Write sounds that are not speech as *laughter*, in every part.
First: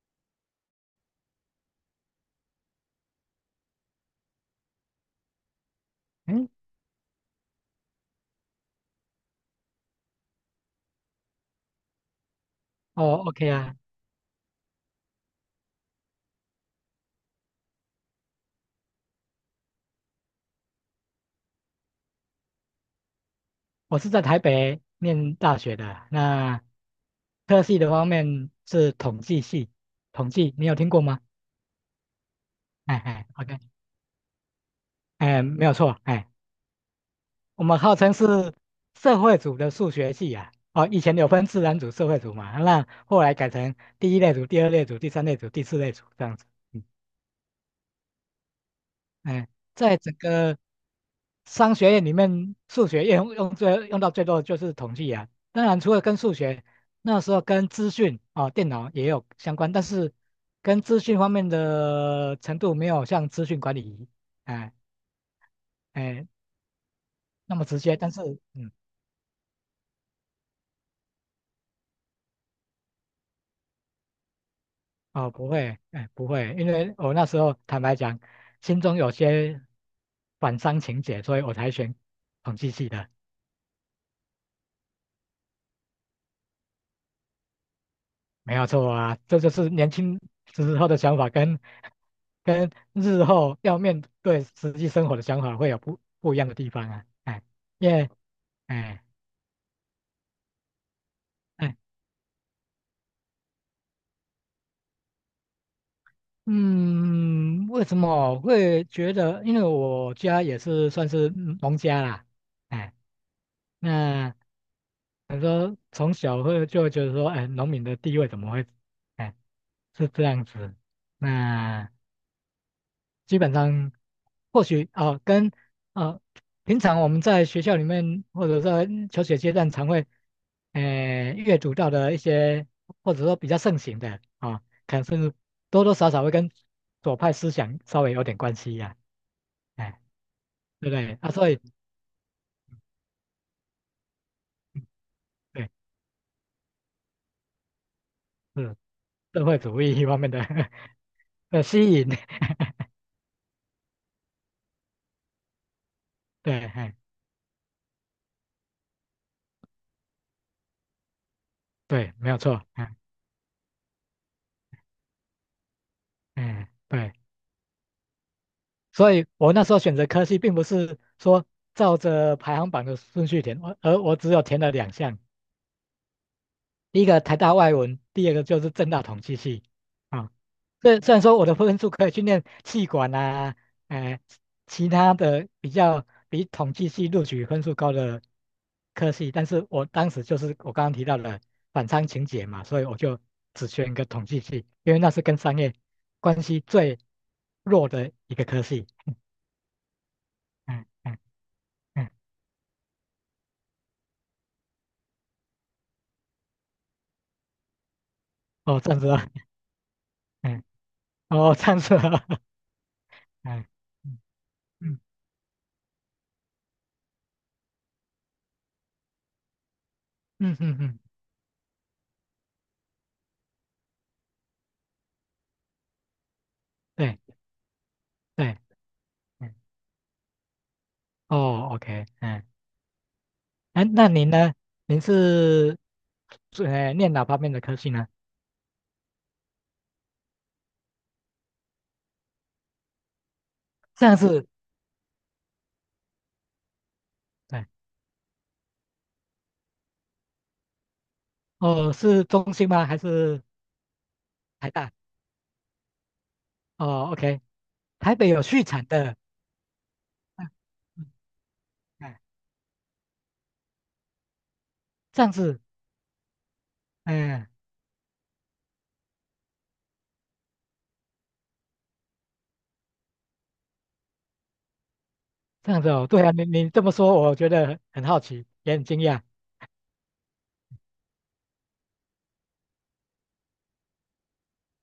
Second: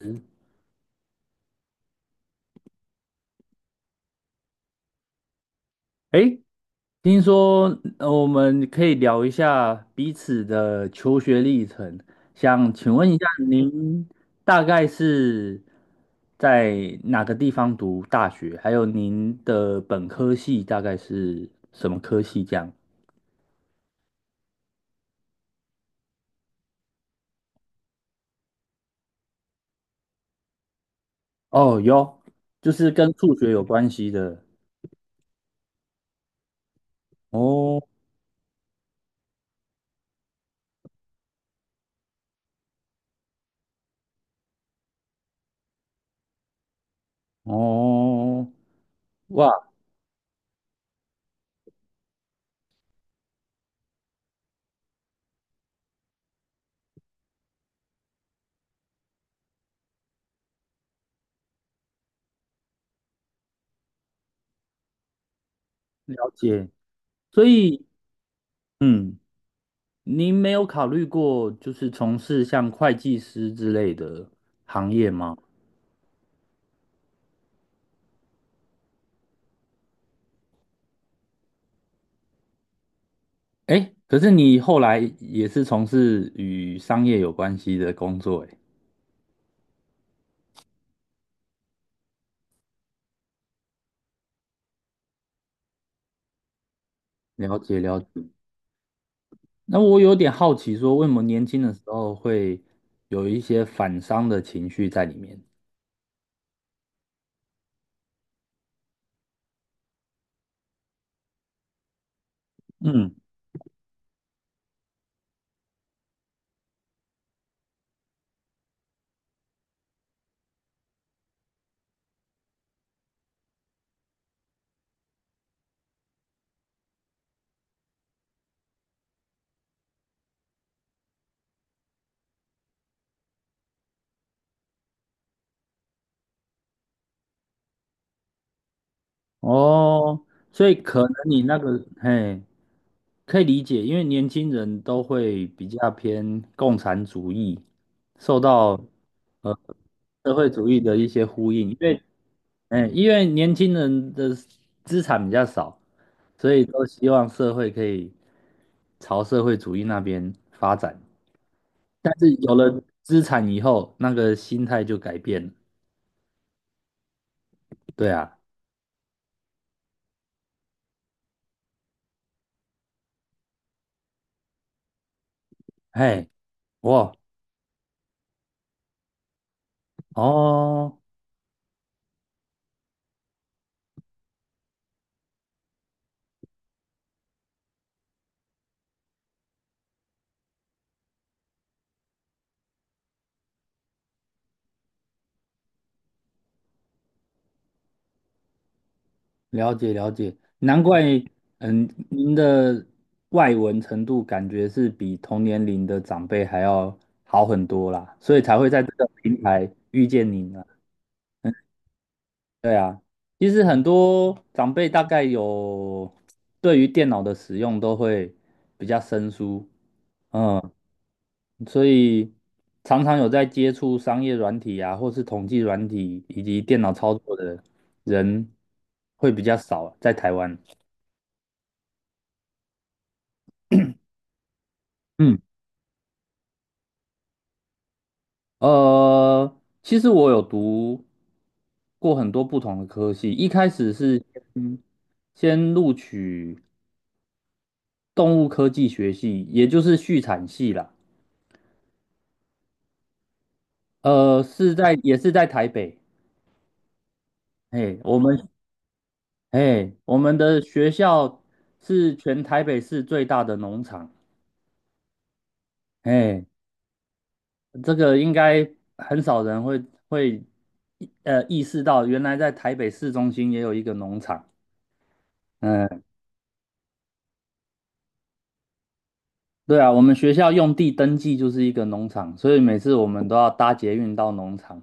嗯，诶，嗯，听说我们可以聊一下彼此的求学历程，想请问一哦下，OK 啊，您大概是在哪个地方读大学？还有您的本科系大概是什么科系？这样我是在台北念大学的，那特系的方面是统计系，统计你有听过吗？哦，有，就是哎跟哎数学，OK，有关系的。哎，没有错，哎，我们哦号称是社会组的数学系啊，哦，以前有分自然组、社会组嘛，那后来改成第一类组、第二类组、第三类组、第四类组这样子，哦，哎，哇，在整个商学院里面，数学用到最多的就是统计啊。当然，除了跟数学，那时候跟资讯啊、电脑也有相关，但是跟资讯方面的程度没有像资讯管理，哎哎了解。所那么直以，接。但是，嗯，嗯。您没有考虑过就是从事像会计师之类的行业哦，吗？不会，哎，不会，因为我那时候坦白讲，心中有些反商情结，所以我才选统计系的。哎，可是你后来也是从事与商业有关系的工作，没哎，有错啊，这就是年轻时候的想法跟日后要面对实际生活的想法会有不一样的地方啊，哎，了解因了解。为哎那我有点好奇，说为什么年轻的哎时候会有一些反商的情绪在里面？嗯，为什么我会觉得？因为我家也是算是嗯农家啦，哎，嗯，那你说从小会就会觉得说，哎，农民的地位怎么会，哎，是这样子，那。基本上或许啊、跟啊，平常我们在学校里面或者在求学阶段常会，呃，阅读到的一些或者说比较盛行的啊、可能甚至多多少少会跟左派思想稍微有点关系呀、哎，哦，所以对不可能对？啊，你所那以个，嘿，可以理解，因为年轻人都会比对，较偏共产主义，受是到。社会呃。主义方面社的 会主 *laughs* 义的一些呼的应，因吸为，引，嗯，因为年轻人的资产比较少，所以对，都哎，希望社会可以朝社会主义那边发展。对，但没是有有错，了哎，资产以后，那个心态就改变了。哎，对。对啊，所以我那时候选择科系，并不是说照着排行榜的顺序填，我只有填了2项，嘿，第一哇，个台大外文，第二个就是政大统计系。啊，哦，虽然说我的分数可以去念气管啊，哎、其他的比较比统计系录取分数高的科系，但是我当时就是我刚刚提到的反常情节嘛，所以我就只选一个统计系，因为那是跟商业关系最弱的一个科系。*laughs* 了解了解，难嗯怪，嗯嗯。嗯，您的外文程度感觉是比同年龄的长辈还要好很多啦，所以才会哦，在这站个着啊，平台遇见您嗯，啊。哦，站着啊，对啊，*laughs* 其实嗯很多长辈嗯大概有对于电脑的使用都会比较生疏，嗯嗯，嗯嗯，所以常常有在接触商业软体啊，或是统计软体以及电脑操对作的人对，会比嗯，较少，在台湾。哦，OK，嗯，哎，那您呢？您嗯，是念哪方面的科系呢？呃，其实我有读过很多不同的科系，一开始这样是是，先先录取对，动物科技学系，也就是畜产系啦。哦，是中兴吗？还是呃，台是大？在也是在台北，哦，OK，哎，台我北们有续产的，哎，我们嗯的学嗯，校是哎，全台北市最大的农场，这样子，哎，嗯，这个应该很少人会会意识到，原来在台北市中心也有一个农场。这样子嗯，哦，对啊，你你这么说，我觉得很好奇，也很惊讶。对啊，我们学校用地登记就是一个农场，所以每次我们都要搭捷运到农场，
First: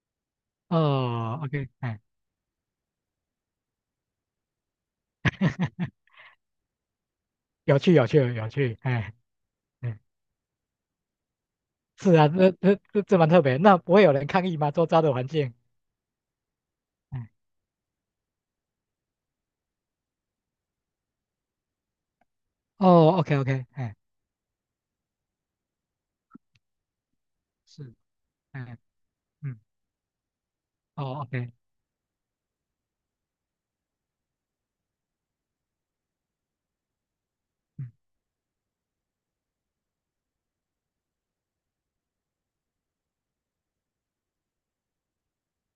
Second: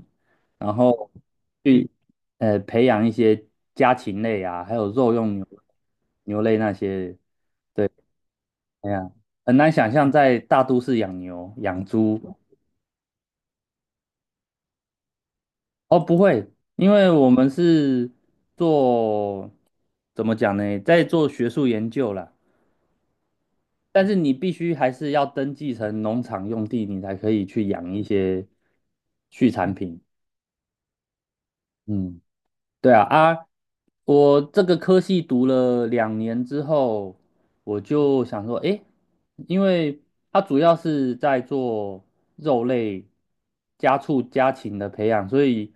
然后哦，OK，去哎，呃培养一些家禽类啊，还有肉用牛类那些。有趣，有趣，有趣，哎呀，哎。很难想嗯象在大都市养牛、养是啊，猪。这蛮特别。那不会有人抗议吗？周遭的环境？哦，不会，因为哎，我们是做，怎么讲呢，在做学术研究啦。哦，OK OK，哎，但是你必须还是要登记成农场用地，你才可以去养是，一些哎，畜嗯，产品。哦，OK，嗯，对啊，啊，我这个科系读了两年之后，我嗯就想说，诶，因为它主要是在做肉类、家畜、家禽的培养，所以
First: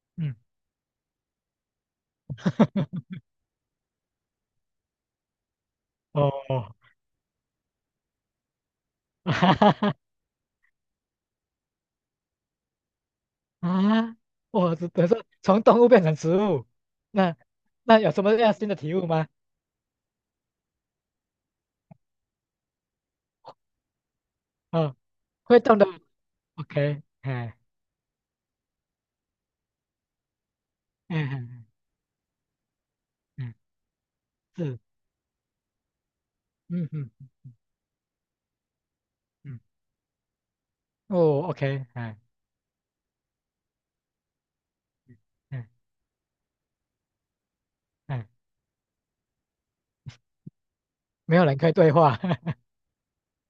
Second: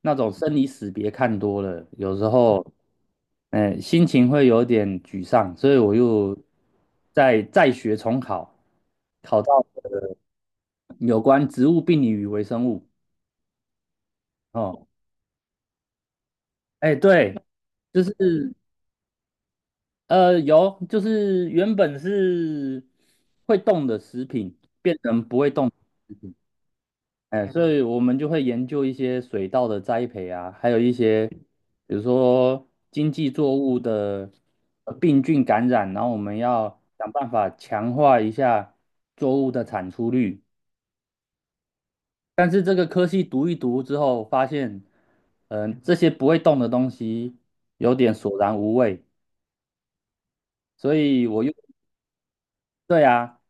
那种嗯，生离死别看多了，有时候，*laughs* 嗯、心情会有点沮丧，所以我又哦，再学重考，*laughs* 考哈到哈哈有关植物病理与微生物。啊，我哦，只等于说从动物变成植物，哎，对，那那就有是什么样新的体悟吗？呃，有，就是原本是会动的食品，嗯，会动的，OK，哎，嗯哎，所以我们就会研究一些水稻的栽培啊，还有一哎些哎比如说经济哎，作物的是，呃病菌感染，然后我们要嗯想嗯办法强化一下作物嗯，的产出率。哦，OK，哎但是这个科系读一读之后，发现，哎嗯、这些不会动的东西有点哎，索然无味，所以没我有又人可以对话，*laughs* 对啊。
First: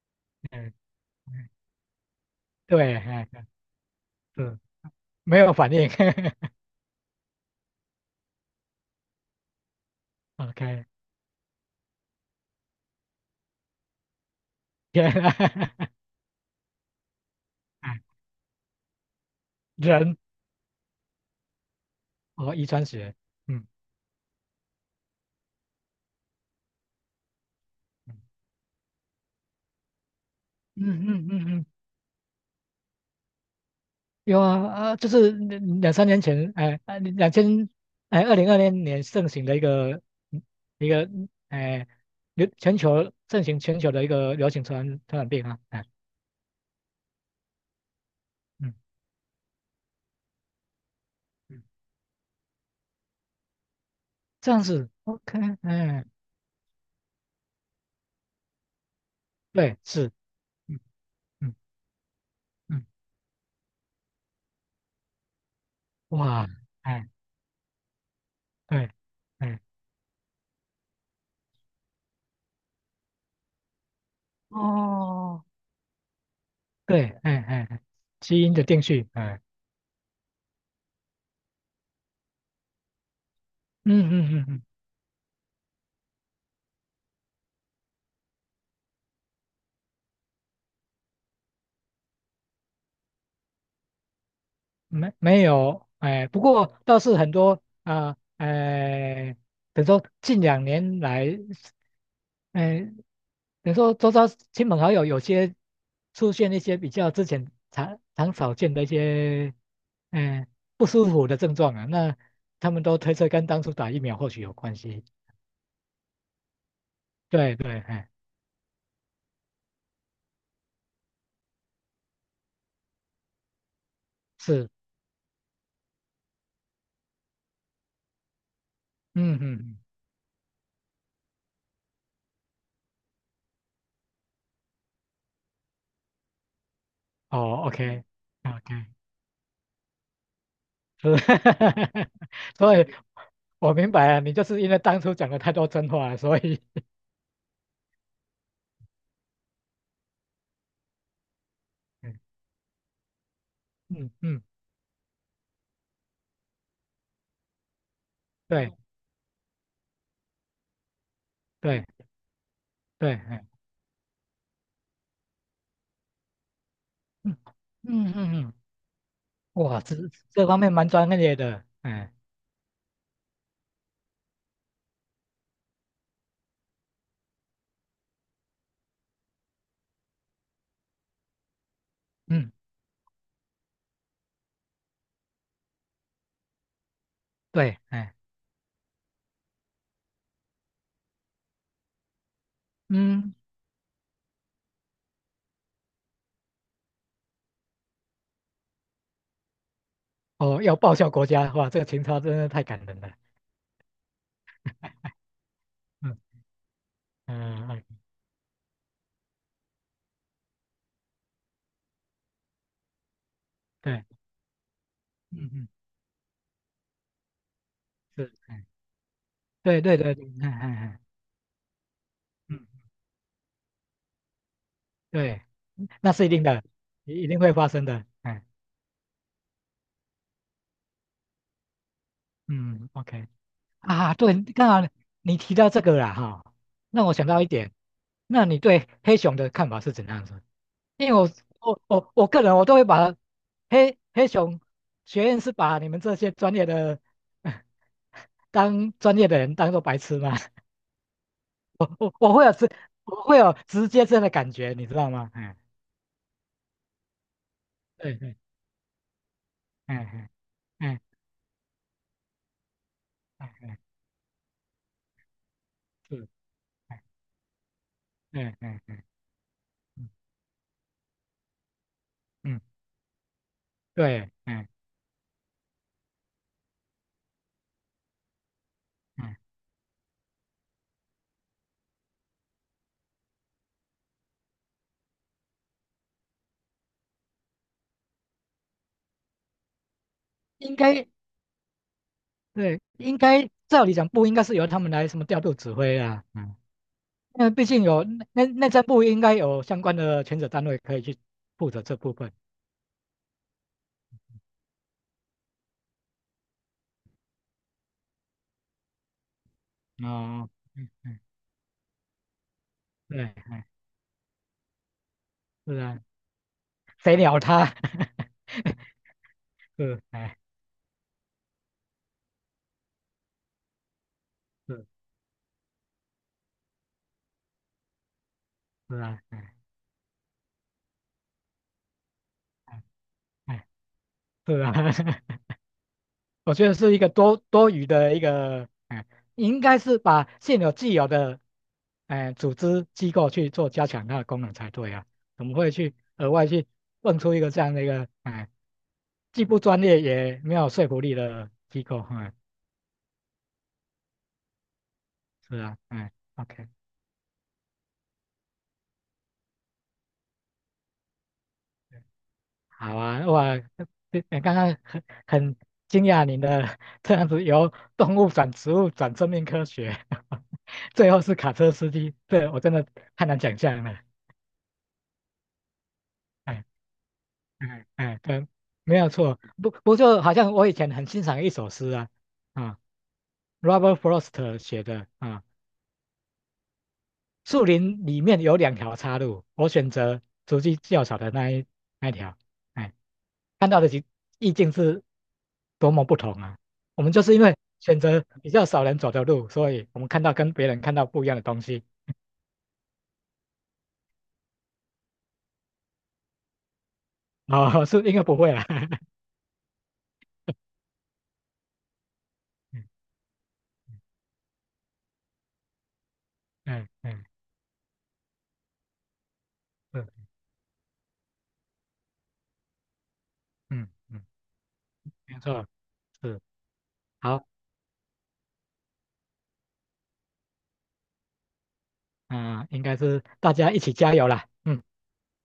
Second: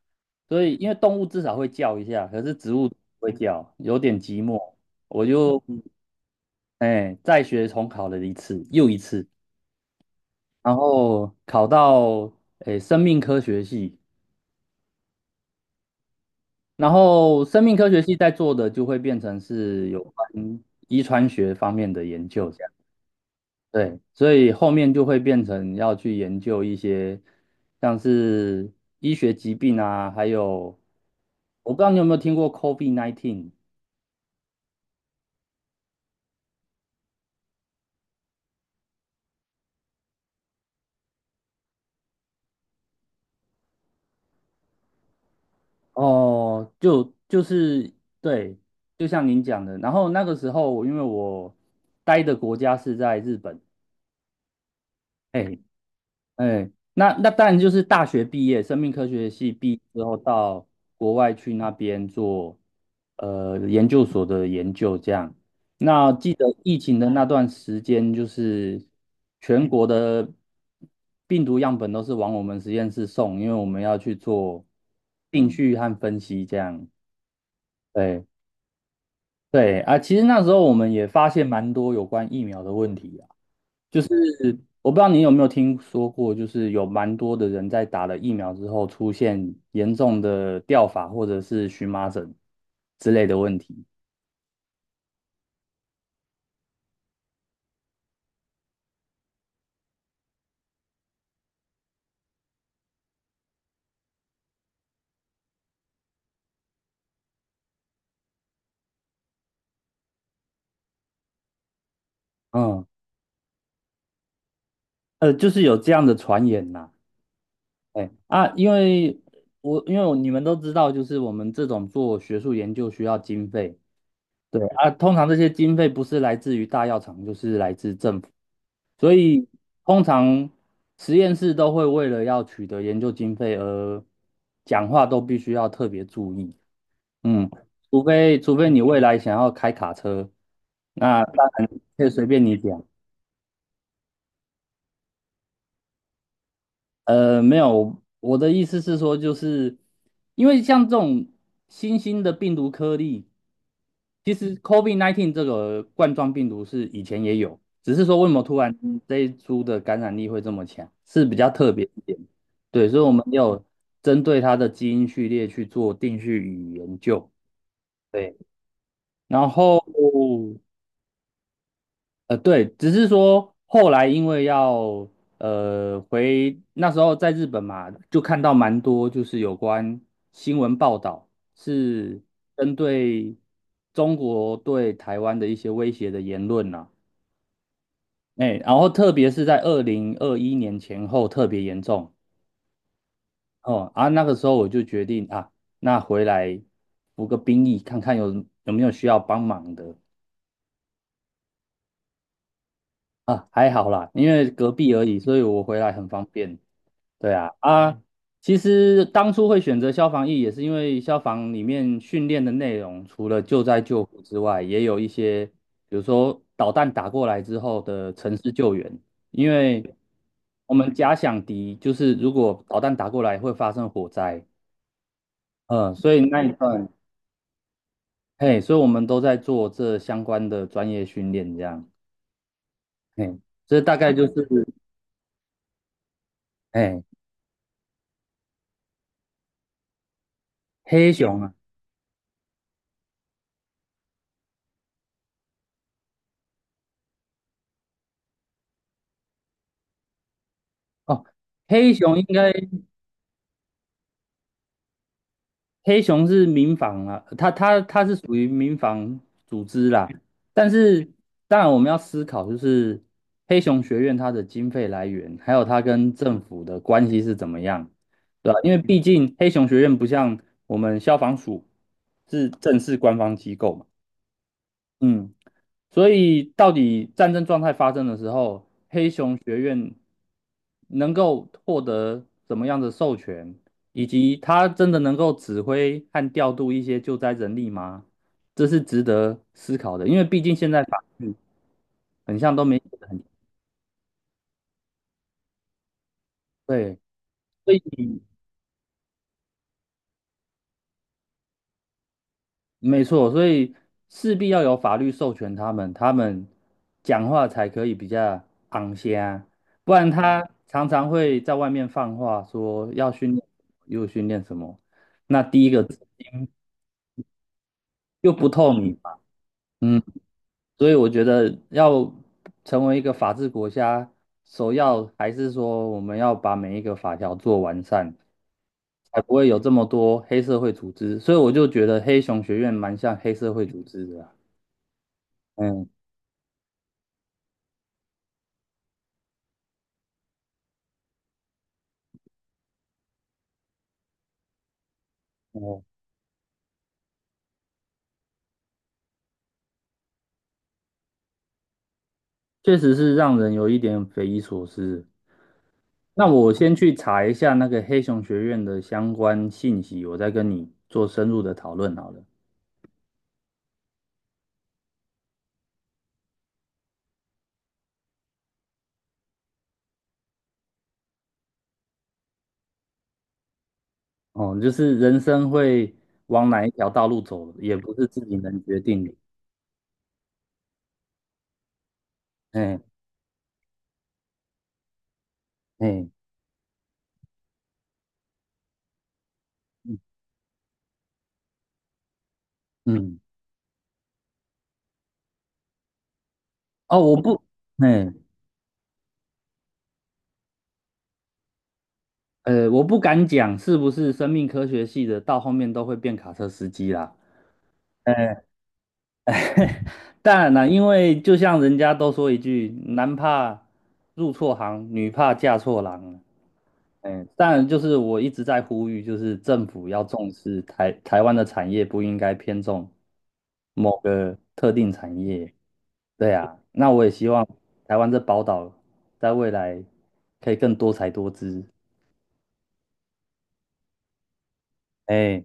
哎所哎以因为动物至少会叫一下，可是植物不对，哎会哎叫，有点寂是寞。我没有就反应。*laughs* 哎再学重考了一次，又一次，然 OK，后考到哎生命科学系，*laughs* 天啊，*laughs* 然后生命科学系哎在做的就会变成是有人关遗传学方面的研究，哦，这遗样传学，嗯对，所以后面就会变成要去研究一些像嗯是医学疾病啊，还有嗯嗯嗯，嗯，我不知道你有没有听过 COVID-19。有啊啊，就是两三年前，哎，啊哎，2020年盛行的一个一个哎，流全球盛行全球的一个流行传染病啊，哎，哦，就就是对，嗯就像您讲的，然后那个时候，因为我嗯，待的国家是在日本，这样子，OK，哎哎，哎，那那当然就是大学毕业，生命科学系毕对，业之是，后到嗯国外去嗯那边做嗯，呃研究所的研究，这样。那记得哇，疫情哎的那段时间，就是对，哎全国的病毒样本都是往我们实验室送，因为我们要去做哦，定序和分析，这样。对，哎哎，哎对。基因的定序，哎，对啊，其实那时候我们也发现蛮多有关疫苗的问题啊。嗯嗯嗯嗯。我不知道你有没有听说过，就是有蛮多的人在打了疫苗之后出现严重的掉发或者是荨麻疹之类的问题。没没有，哎，不过倒是很多啊，哎，等于说近2年来，哎，等于说周遭亲朋好友有些出现一些比较之前常常少见的一些，哎，不舒服的症状啊，那他们嗯，都推测跟当初打疫苗或许有关系。呃，就是有这样的传言呐、对对，哎，哎啊，因为我你们都知道，就是我们这种做学术研究需要经费，对是，啊，通常这些经费不是来自于大药厂，就是来自政府，所嗯嗯，以嗯通常实验室都会为了要取得研究经费而讲话都必须要特别注意，嗯，哦除，OK 非除非你 OK，未来想要开卡车，是，那大家可以 *laughs* 随便你所讲，以我明白了，你就是因为当初讲了太多真话了，所以。呃，没有，我的意思是说，就是因为像这种新嗯兴的病毒颗粒，嗯。其嗯实 COVID-19 这个冠状病毒是以前也有，只是说为什么突对然嗯这一株的感染力会这么强，是比较特别对一点。对，所以我对，们哎，有针对它的基因序列去做定序与研究。嗯嗯嗯对，嗯，然哇，后这这方面蛮专业的，哎，呃，对，只是说后来因为要呃回那时候在日本嘛，就看到蛮多就是有关新闻报道是嗯，针对中国对台湾的一些威胁的言论呐、对，哎，哎，然后特别是在2021年前后特别严重嗯，哦啊，那个时候我就决定啊，那回来服个兵役，看看有没有需要帮忙的哦，要报效国家，哇，这个情操真的太感人了，啊，还好啦，因为隔壁而已，所以我回来很嗯方便。对啊，嗯，哎啊，嗯其实当初会选择消防役，也是因为消防里面训练的内容，除了救灾对，救护之外，也有一些，嗯嗯，比如说导弹打过来之后的是，城市哎，救援，因对为对对，嗯嗯我们嗯，假想敌就是如果嗯，导弹打过来会发生火灾，对，嗯，所那以是一那定一的，段，一定会发生的，哎，嘿，所以我们都在做这相关的专业训练，这样，嗯，OK，嘿，这大概啊，就是，对，刚好你提到这个了哈，嘿，让我想到一点，那你对黑熊的看法是怎样子？因黑为我熊啊，我我我个人我都会把黑熊学院是把你们这些专业的 *laughs* 当专业的人当做白痴嘛，哦，*laughs* 黑我熊应我会该。有直我会有直接这样的感觉，你知道吗？嗯，黑熊是民防啊，它是对属对，于民防组织嗯啦。嗯但嗯是，当然我们要思考，就是嗯黑嗯，熊学院它的经费来源，还有它跟是，政府的关系是怎么样，对嗯吧？因为嗯毕嗯竟黑熊学院不嗯像我们消防署是嗯，正式官方机构嘛，对，嗯嗯。所以，到底战争状态发生的时候，黑熊嗯，学院能够获得怎么样的授权，以及它真的能够指挥和调度一些救灾人力吗？这是值得思考的，因为毕竟现应在法该律很像都没对，写得应很该照理讲不应该是由他们来什么调度指挥啊，嗯，对，那毕所竟有以内政部应该有相关的权责单位可以去负责这部分。没错，所以势必要有法律授权他们，他们讲话才可以比较昂些不然嗯哦，他常嗯常嗯会在外面放话说要对，训练，哎，又训练什么，那第一是个啊，谁鸟他？又 *laughs* 不透明嘛，是，嗯，哎，所以我觉得要成为一个法治国家，首是要还是说我们要把每一个法条做完善，是才啊，不会哎有这么多黑社会组织，所以我就觉得黑熊学院哎蛮像黑社会哎，组织的啊，是啊，*laughs* 嗯。我觉得是一个多余的一个，哎，应该是把现有既有的，哎，组织机构去做加强它的功能才对啊，怎么会嗯去额外去蹦出一个这样的一个，哎，既不专业也没有说服力的机构？哎，确实是让人有一点匪夷所思。是啊，哎那我，OK。先去查一下那个黑熊学院的相关信息，我再跟你做深入的讨论好了。好啊，哇，这刚刚很惊讶您的这样子由动物转植物转生命科学，*laughs* 最后是卡车司机，这我真的太难想象了。哦，就是人生会往哪哎一条道路走，也哎不是哎，自己对，能决没定有的。错，不就好像我以前很欣赏一首诗啊啊哎，Robert Frost 写的啊，哎树林里面有两条岔路，我选嗯择足迹较少的那一条。哎嗯，看到的意境是多么不同啊！哦，我们我就是因不，为选哎择比较少人走的路，所以我们看到跟别人看到不一样的东西。呃，我不敢讲是不是生命科学系的到后面都会变卡车司机啦。哦，*laughs* 是应该不哎，会啦。*laughs* 当然啦，因为就像人家都说一句，嗯男怕入错行，女怕嫁错郎。嗯嗯，嗯，当然就是我一直在呼吁，就是政府要是重视台湾的产业，不应该偏重嗯某嗯，个特定产没业。错，对是啊，那我也希好，望台湾这宝岛在未来可以更多才多姿。嗯、应该是大家一起加油啦。嗯。哎。